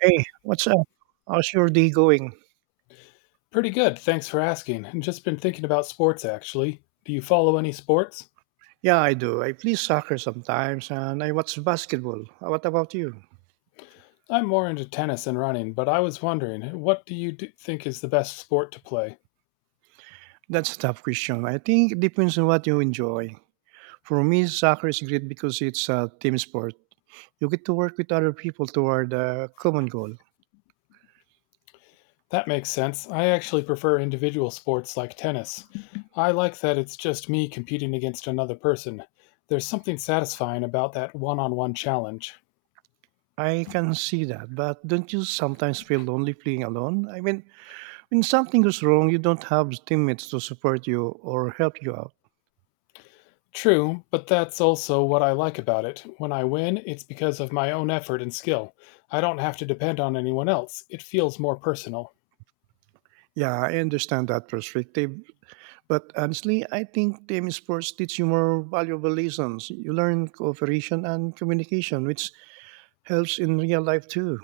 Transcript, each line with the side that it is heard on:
right: Hey, what's up? How's your day going?
left: Pretty good, thanks for asking. And just been thinking about sports actually. Do you follow any sports?
right: Yeah, I do. I play soccer sometimes and I watch basketball. What about you?
left: I'm more into tennis and running, but I was wondering, what do you d think is the best sport to play?
right: That's a tough question. I think it depends on what you enjoy. For me, soccer is great because it's a team sport. You get to work with other people toward a common goal.
left: That makes sense. I actually prefer individual sports like tennis. I like that it's just me competing against another person. There's something satisfying about that one on one challenge.
right: I can see that, but don't you sometimes feel lonely playing alone? I mean, when something goes wrong, you don't have teammates to support you or help you out.
left: True, but that's also what I like about it. When I win, it's because of my own effort and skill. I don't have to depend on anyone else. It feels more personal.
right: Yeah, I understand that perspective. But honestly, I think team sports teach you more valuable lessons. You learn cooperation and communication, which helps in real life too.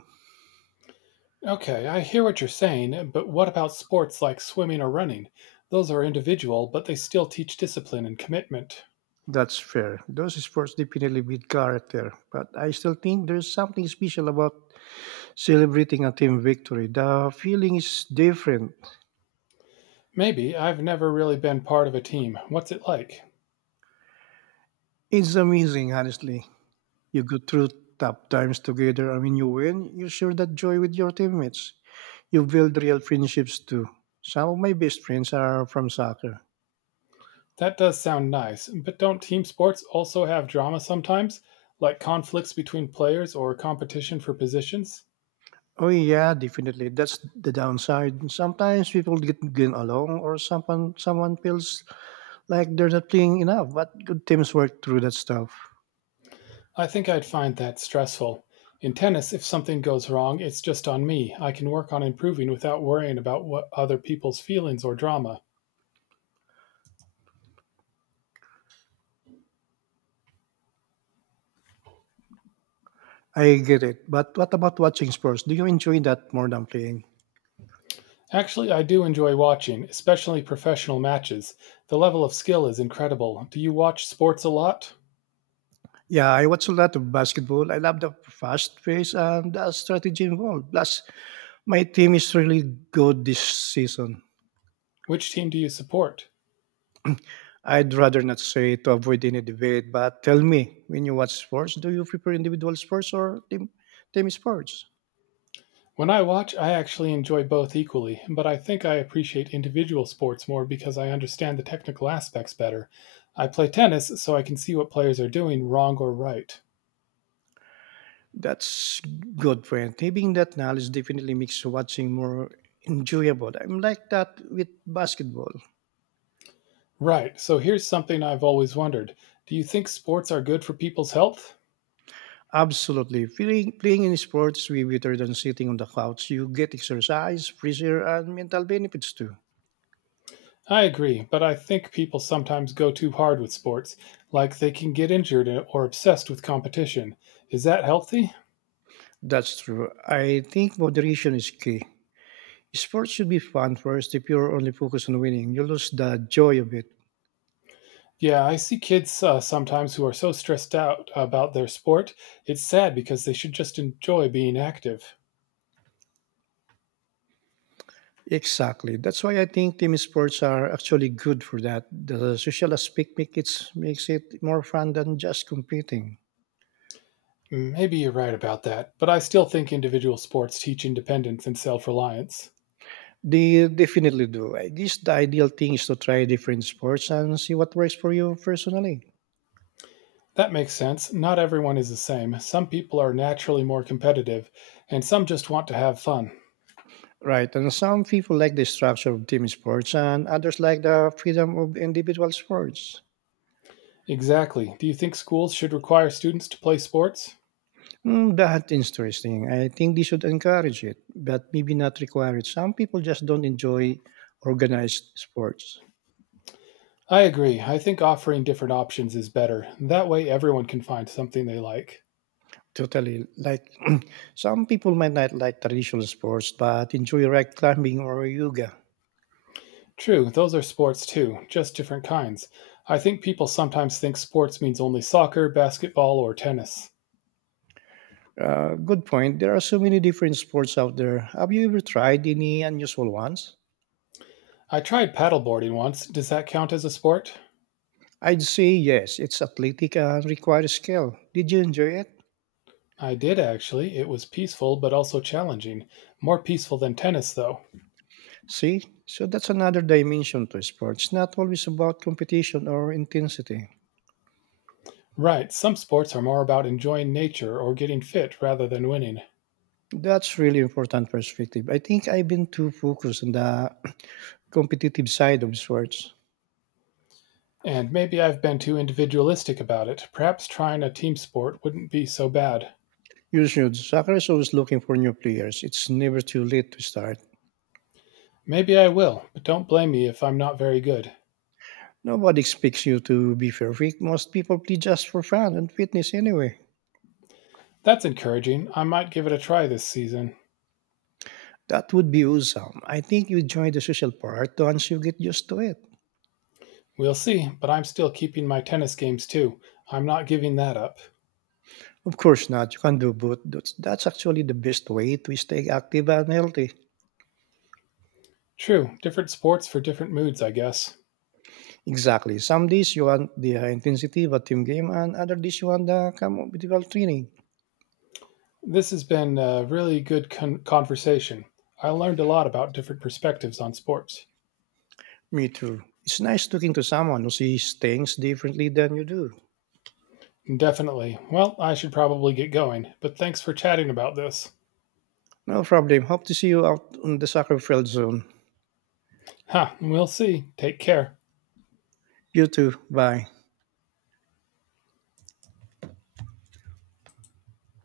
left: Okay, I hear what you're saying, but what about sports like swimming or running? Those are individual, but they still teach discipline and commitment.
right: That's fair. Those sports definitely build character, but I still think there's something special about celebrating a team victory. The feeling is different.
left: Maybe I've never really been part of a team. What's it like?
right: It's amazing, honestly. You go through tough times together, and when you win, you share that joy with your teammates. You build real friendships too. Some of my best friends are from soccer.
left: That does sound nice, but don't team sports also have drama sometimes? Like conflicts between players or competition for positions?
right: Oh yeah, definitely. That's the downside. Sometimes people get along, or someone feels like they're not playing enough. But good teams work through that stuff.
left: I think I'd find that stressful. In tennis, if something goes wrong, it's just on me. I can work on improving without worrying about what other people's feelings or drama.
right: I get it. But what about watching sports? Do you enjoy that more than playing?
left: Actually, I do enjoy watching, especially professional matches. The level of skill is incredible. Do you watch sports a lot?
right: Yeah, I watch a lot of basketball. I love the fast pace and the strategy involved. Plus, my team is really good this season.
left: Which team do you support?
right: I'd rather not say to avoid any debate, but tell me, when you watch sports, do you prefer individual sports or team sports?
left: When I watch, I actually enjoy both equally, but I think I appreciate individual sports more because I understand the technical aspects better. I play tennis, so I can see what players are doing wrong or right.
right: That's good point. Having that knowledge definitely makes watching more enjoyable. I'm like that with basketball.
left: Right, so here's something I've always wondered. Do you think sports are good for people's health?
right: Absolutely. Playing in sports way better than sitting on the couch. You get exercise, fresh and mental benefits too.
left: I agree, but I think people sometimes go too hard with sports, like they can get injured or obsessed with competition. Is that healthy?
right: That's true. I think moderation is key. Sports should be fun first. If you're only focused on winning, you lose the joy of it.
left: Yeah, I see kids sometimes who are so stressed out about their sport. It's sad because they should just enjoy being active.
right: Exactly. That's why I think team sports are actually good for that. The social makes it more fun than just competing.
left: Mm, maybe you're right about that, but I still think individual sports teach independence and self reliance.
right: They definitely do. I guess the ideal thing is to try different sports and see what works for you personally.
left: That makes sense. Not everyone is the same. Some people are naturally more competitive, and some just want to have fun.
right: Right. And some people like the structure of team sports and others like the freedom of individual sports.
left: Exactly. Do you think schools should require students to play sports?
right: Mm, that's interesting. I think they should encourage it, but maybe not require it. Some people just don't enjoy organized sports.
left: I agree. I think offering different options is better. That way, everyone can find something they like.
right: Totally. Like some people might not like traditional sports, but enjoy rock climbing or yoga.
left: True, those are sports too, just different kinds. I think people sometimes think sports means only soccer, basketball, or tennis.
right: Good point. There are so many different sports out there. Have you ever tried any unusual ones?
left: I tried paddleboarding once. Does that count as a sport?
right: I'd say yes. It's athletic and requires skill. Did you enjoy it?
left: I did actually. It was peaceful but also challenging. More peaceful than tennis, though.
right: See? So that's another dimension to sports. Not always about competition or intensity.
left: Right, some sports are more about enjoying nature or getting fit rather than winning.
right: That's really important perspective. I think I've been too focused on the competitive side of sports.
left: And maybe I've been too individualistic about it. Perhaps trying a team sport wouldn't be so bad.
right: You should. Soccer is always looking for new players. It's never too late to start.
left: Maybe I will, but don't blame me if I'm not very good.
right: Nobody expects you to be perfect. Most people play just for fun and fitness anyway.
left: That's encouraging. I might give it a try this season.
right: That would be awesome. I think you join the social part once you get used to it.
left: We'll see, but I'm still keeping my tennis games too. I'm not giving that up.
right: Of course not. You can do both. That's actually the best way to stay active and healthy.
left: True, different sports for different moods, I guess.
right: Exactly. Some days you want the high intensity of a team game, and other days you want the communal training.
left: This has been a really good conversation. I learned a lot about different perspectives on sports.
right: Me too. It's nice talking to someone who sees things differently than you do.
left: Definitely. Well, I should probably get going, but thanks for chatting about this.
right: No problem. Hope to see you out on the soccer field soon.
left: Huh, we'll see. Take care.
right: You too. Bye.